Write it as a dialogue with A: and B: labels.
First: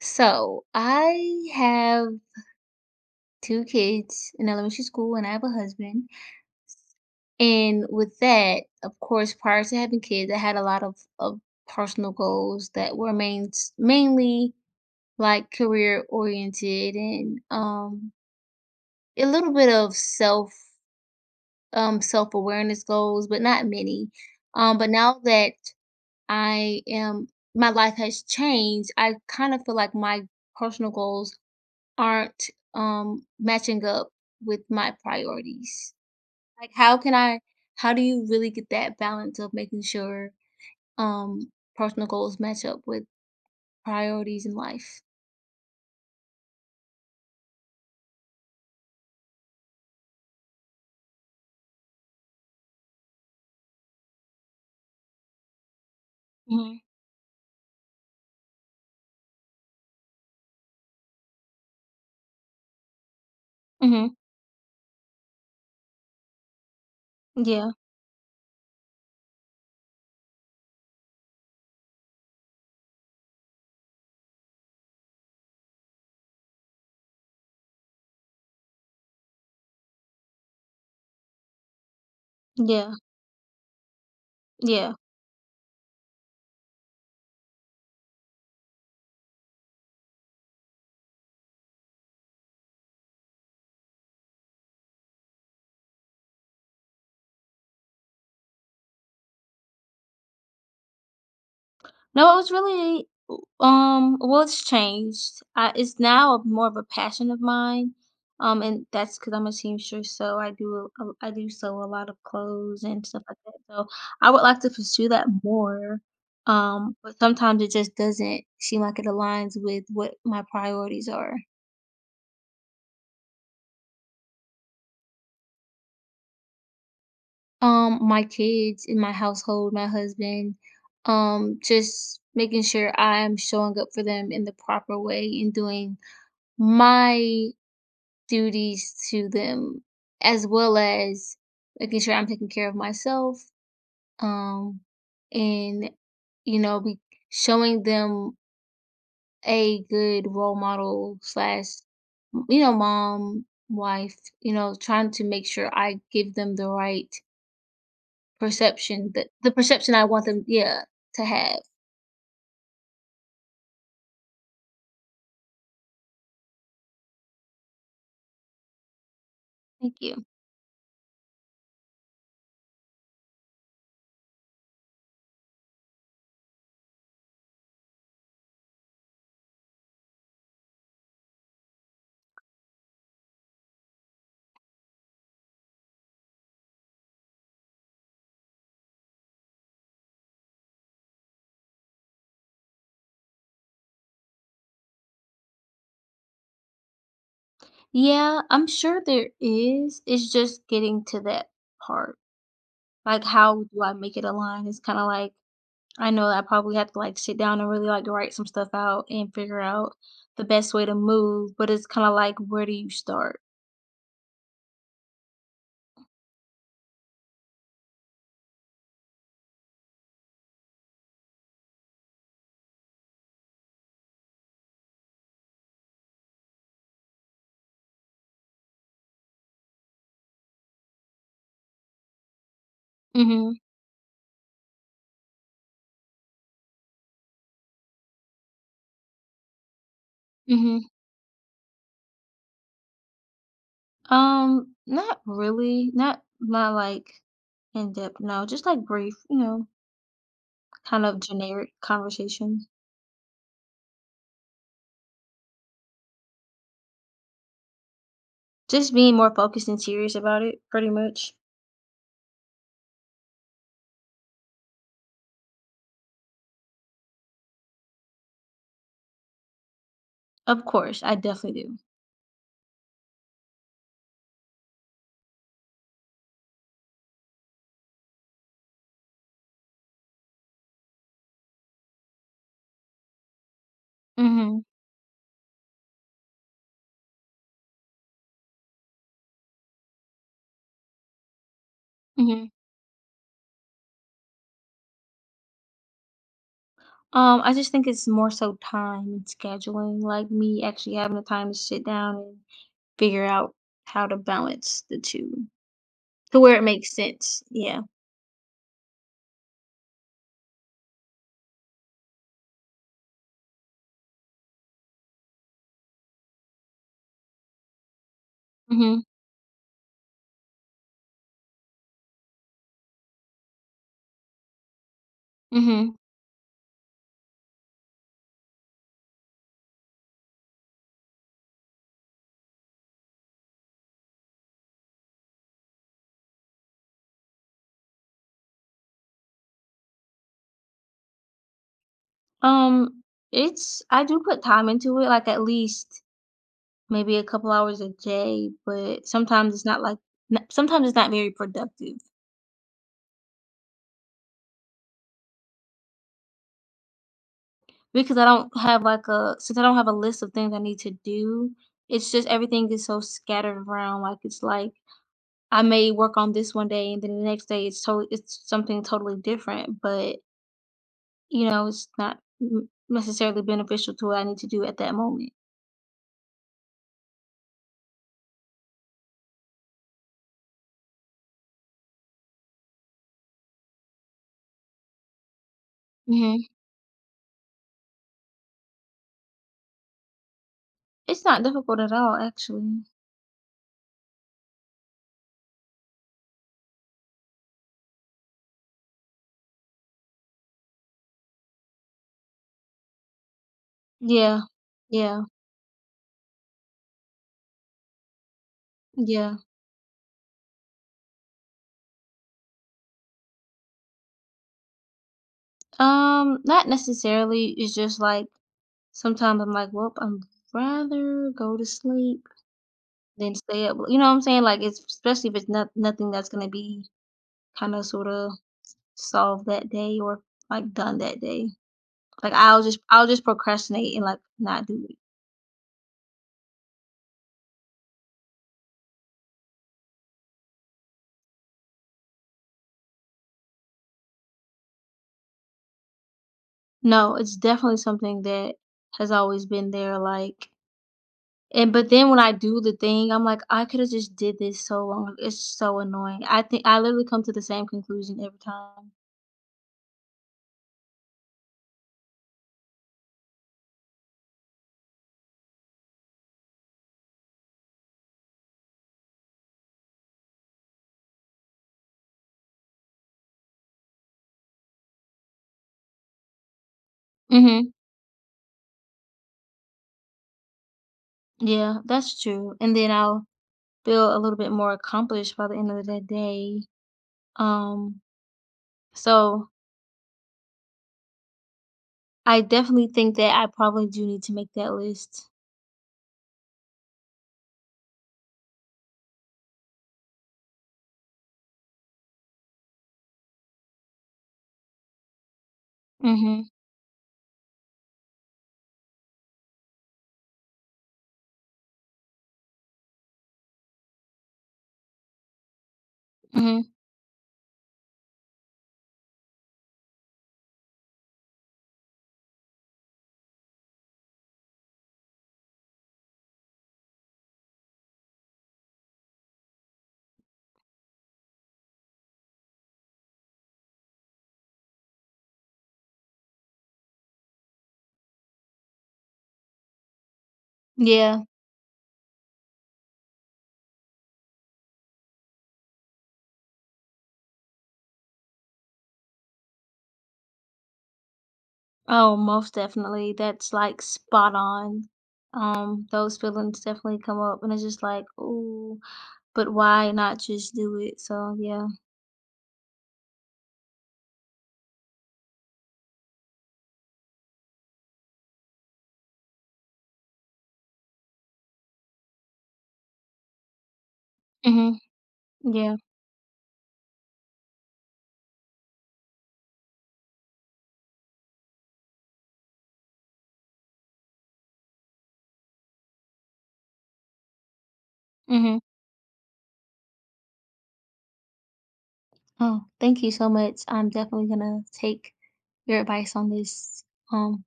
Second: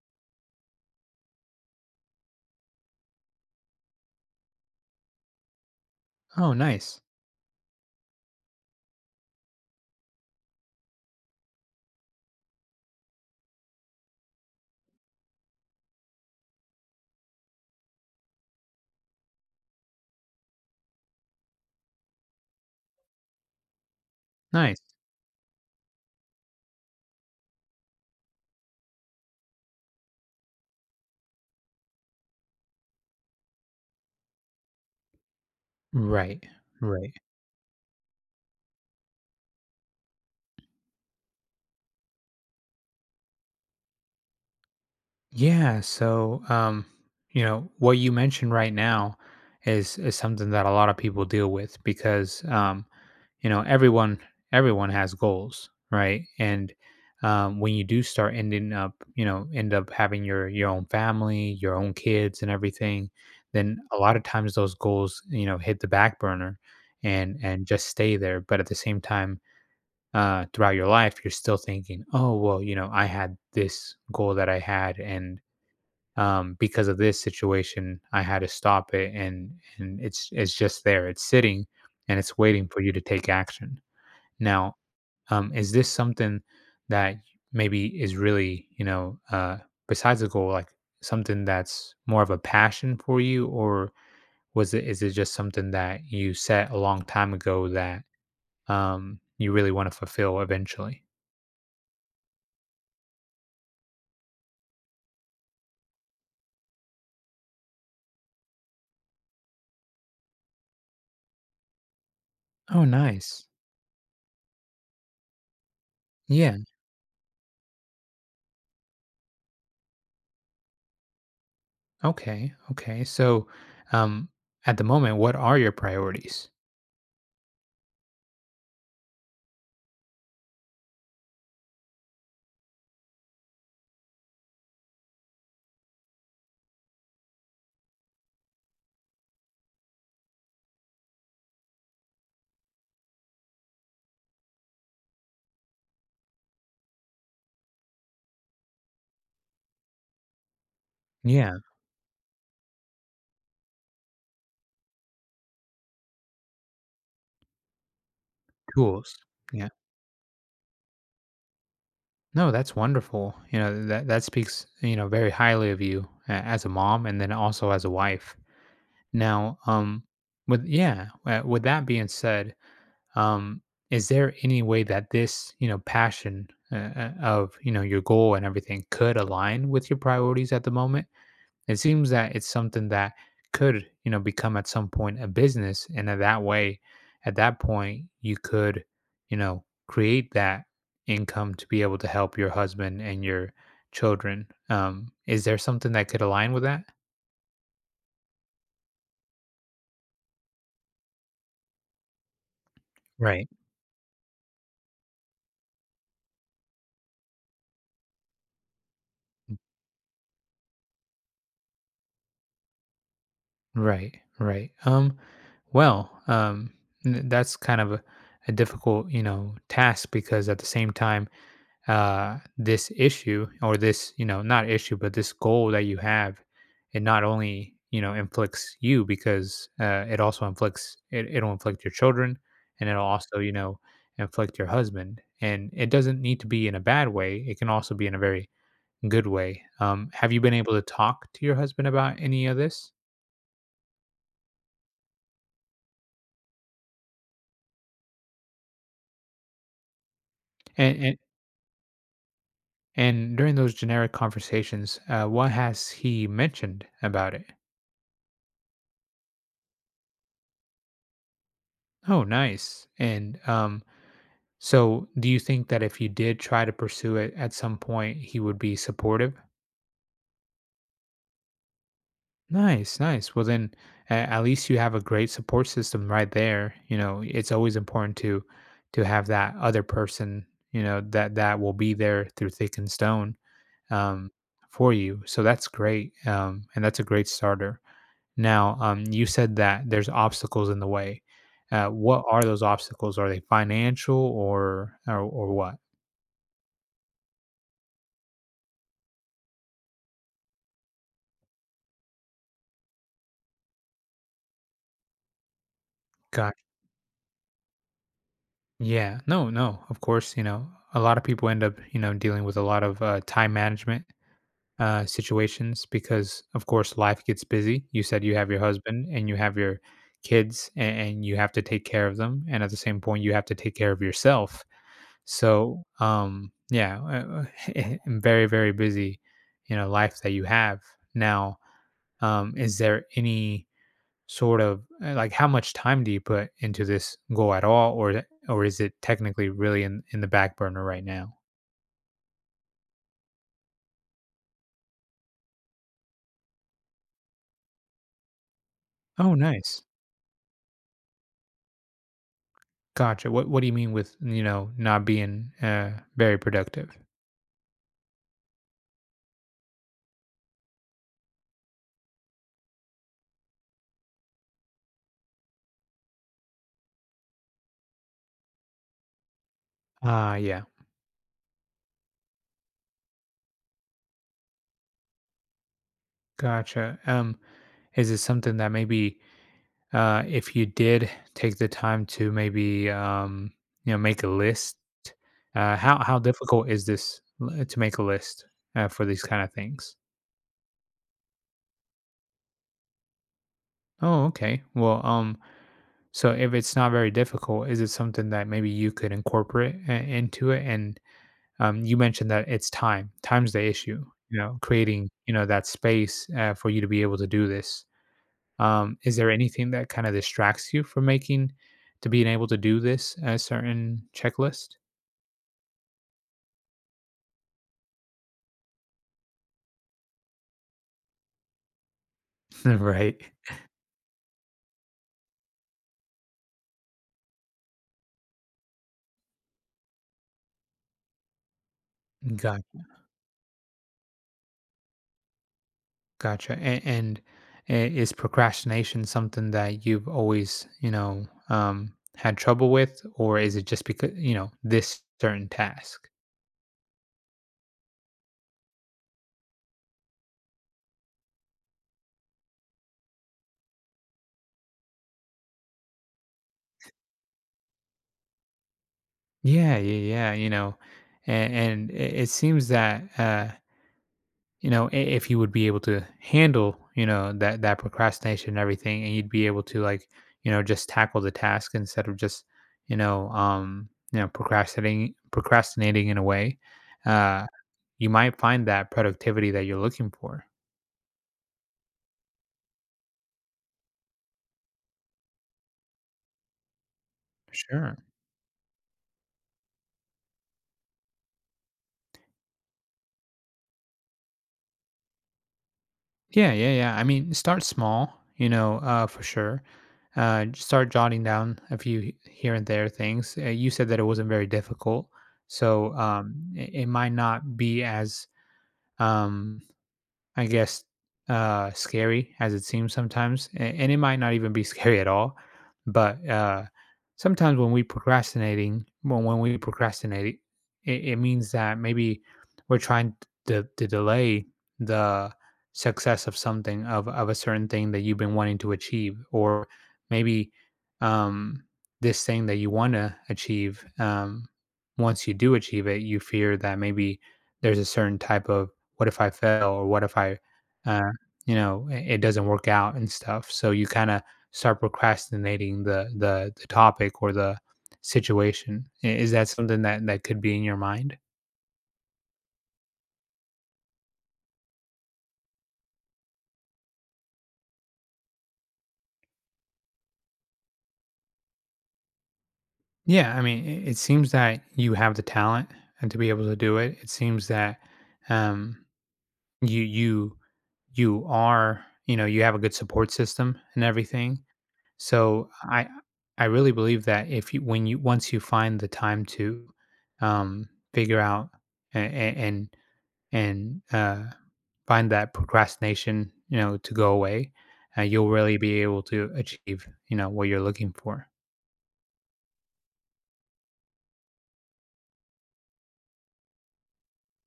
A: So I have two kids in elementary school and I have a husband.
B: Oh, nice.
A: And with that, of course, prior to having kids, I had a lot of personal goals that were mainly like career oriented and a little bit of self awareness goals, but not many.
B: Nice.
A: But now that I am my life has changed, I kind of feel like my personal goals aren't matching up with my priorities.
B: Right.
A: Like, how
B: Right.
A: can I how do you really get that balance of making sure, um, personal goals match up with priorities in life?
B: Yeah. So, you know, what you mentioned right now is something that a lot of people deal with because you know, everyone has goals, right? And
A: Mhm,
B: um, when you do start ending up, you know, end up having your own family, your own kids and everything, then a
A: mhm.
B: lot of times those goals, you know, hit the back burner and
A: Yeah,
B: just stay there. But at the same time, throughout your life, you're still thinking, oh, well, you know, I had this goal that I had, and because of this situation, I had to stop it, and it's just there, it's sitting, and it's waiting for
A: yeah,
B: you to take action. Now,
A: yeah.
B: is this something that maybe is really, you know, besides a goal, like something that's more of a passion for you, or was it is it just something that you set a long time ago that you really want to fulfill eventually?
A: No, it was really well, it's changed. I It's now a more of a passion of mine, and that's because 'cause I'm a seamstress, so I do sew a lot of clothes
B: Oh,
A: and stuff like
B: nice.
A: that, so I would like to pursue that more,
B: Yeah.
A: but sometimes it just doesn't seem like it aligns with what my priorities are.
B: Okay. Okay. So, um, at the moment, what are your priorities?
A: My kids in my household, my husband, just making sure I'm showing up for them in the proper way and doing my duties to them, as well as making sure I'm taking care of myself, um, and you know, be showing them a good role model
B: Yeah.
A: slash, you know, mom, wife, you know, trying to make sure I give them the right
B: Tools. Yeah.
A: perception I want them, yeah, to have.
B: No, that's wonderful. You know that that speaks you know very highly of you as a mom, and then also as a wife. Now,
A: Thank you.
B: with yeah, with that being said, um, is there any way that this you know passion of you know your goal and everything could align with your priorities at the moment? It seems that it's something that could, you know, become at some point a business. And in that way, at that point, you could, you know, create that income to be able to help your husband and your children. Is there something that could align with that?
A: Yeah, I'm sure there is. It's just getting to that part. Like,
B: Right.
A: how do I make it align? It's kind of like I know I probably have to, like, sit down and really, like, write some stuff out and figure out the best way to move, but it's kinda like, where do you start?
B: Right, right. Well, that's kind of a difficult, you know, task because at the same time, this issue or this, you know, not issue, but this goal that you have, it not only, you know, inflicts you because it also inflicts, it'll inflict your children and it'll also, you
A: Mhm,
B: know, inflict your husband. And it doesn't need to be in a bad way, it can also be in a very good way. Have you been able
A: mhm.
B: to talk to your husband about any of this?
A: Not really, not like, in-depth, no, just, like, brief, you know,
B: And,
A: kind
B: and,
A: of generic conversation.
B: and during those generic conversations, what has he mentioned about it?
A: Just being more focused and serious about it, pretty much.
B: Oh, nice. And so, do you think that if you did try to pursue it at some point, he would be supportive?
A: Of course, I definitely do.
B: Nice, nice. Well, then at least you have a great support system right there. You know, it's always important to have that other person. You know that that will be there through thick and stone um,
A: Mhm,
B: for you. So that's great, and that's a great starter. Now, you said that there's obstacles in the way. What are
A: mhm.
B: those obstacles? Are they financial or or what?
A: I just think it's more so time and scheduling, like, me actually having the time to sit down. Figure out how to balance the two to where it makes sense, yeah.
B: Yeah, no, no, of course, you know, a lot of people end up, you know, dealing with a lot of time management situations because, of course, life gets busy. You said you have your
A: Mhm,
B: husband and you have your kids and you have to take care of them. And at the same point, you have to take care of yourself. So,
A: mhm.
B: yeah, very, very busy, you know, life that you have. Now, is there any sort of like how much time do you put into this goal at all or or is it technically really in the back burner right now?
A: Um, it's I do put time into it, like, at least maybe a couple hours a day, but
B: Oh,
A: sometimes it's
B: nice.
A: not, like n sometimes it's not very productive
B: Gotcha. What do you mean with you know not being very productive?
A: because I don't have, like, a since I don't have a list of things I need to do, it's just everything is so scattered around, like, it's like I may work on this one day, and then the next day it's something totally different, but
B: Ah, yeah.
A: you know, it's not n necessarily beneficial to what I need to do at that moment.
B: Gotcha. Is it something that maybe if you did take the time to maybe you know make a list, how
A: Mhm.
B: difficult is this to make a list, for these kind of things?
A: It's not difficult at all, actually.
B: Oh, okay. Well, So if it's not very difficult, is it something that maybe you could incorporate into it? And you mentioned that it's time. Time's the issue. You
A: Yeah.
B: know, creating
A: Yeah.
B: you know that space for you to be able to do this. Is there
A: Yeah.
B: anything that kind of distracts you from making to being able to do this a certain checklist?
A: Not necessarily, it's just, like, sometimes I'm like, "Well, I'm rather go to sleep
B: Right.
A: than stay up," you know what I'm saying? Like, it's especially if it's not nothing that's gonna be kinda sorta solved that day, or, like, done that day. Like,
B: Got,
A: I'll just procrastinate and, like, not do it.
B: gotcha. And is procrastination something that you've always, you know, had trouble with, or is it just because, you know, this certain task?
A: No, it's definitely something that has always been there, like, and but then when I do the thing, I'm like, "I coulda just did this so long, it's so annoying." I think I literally come to the same conclusion every time.
B: Yeah, yeah, yeah. You know, and it seems that you know if you would be able to handle you know that that procrastination and everything, and you'd be able to like you know just tackle the task instead of just you know procrastinating in a way, uh,
A: Mhm.
B: you might find that productivity that you're looking for.
A: Yeah, that's true, and then I'll feel a little bit more accomplished by the end of the day.
B: Sure.
A: Um, so I definitely think that I probably do need to make that list.
B: Yeah, yeah, yeah. I mean, start small, you know, for sure. Start jotting down a few here and there things. You said that it wasn't very difficult, so
A: Mhm,
B: it might not be as um, I guess, scary as it seems sometimes, and it might not even be scary at all. But
A: mhm.
B: sometimes when we procrastinating, when we procrastinate, it means that maybe we're trying to delay the success of something of a certain thing that you've been wanting to achieve, or maybe um, this thing that you want to achieve. Once you do achieve it, you fear that maybe there's a certain type of what if I fail or what if I, uh,
A: Yeah.
B: you know, it doesn't work out and stuff. So you kind of start procrastinating the topic or the situation. I- Is that something that that could be in your mind?
A: Oh, most definitely. That's like spot on. Those feelings definitely come up, and it's just like, ooh, but why not just do it? So yeah.
B: Yeah, I mean, it seems that you have the talent and to be able to do it. It seems that um, you you you are you know you have a good support system and everything.
A: Mm-hmm.
B: So
A: Yeah.
B: I I really believe that if you when you once you find the time to figure out and and and find that procrastination, you know, to go away, you'll really
A: Mm-hmm.
B: be able to achieve you know what you're looking for.
A: Oh, thank you so much. I'm definitely gonna take your advice on this. Um,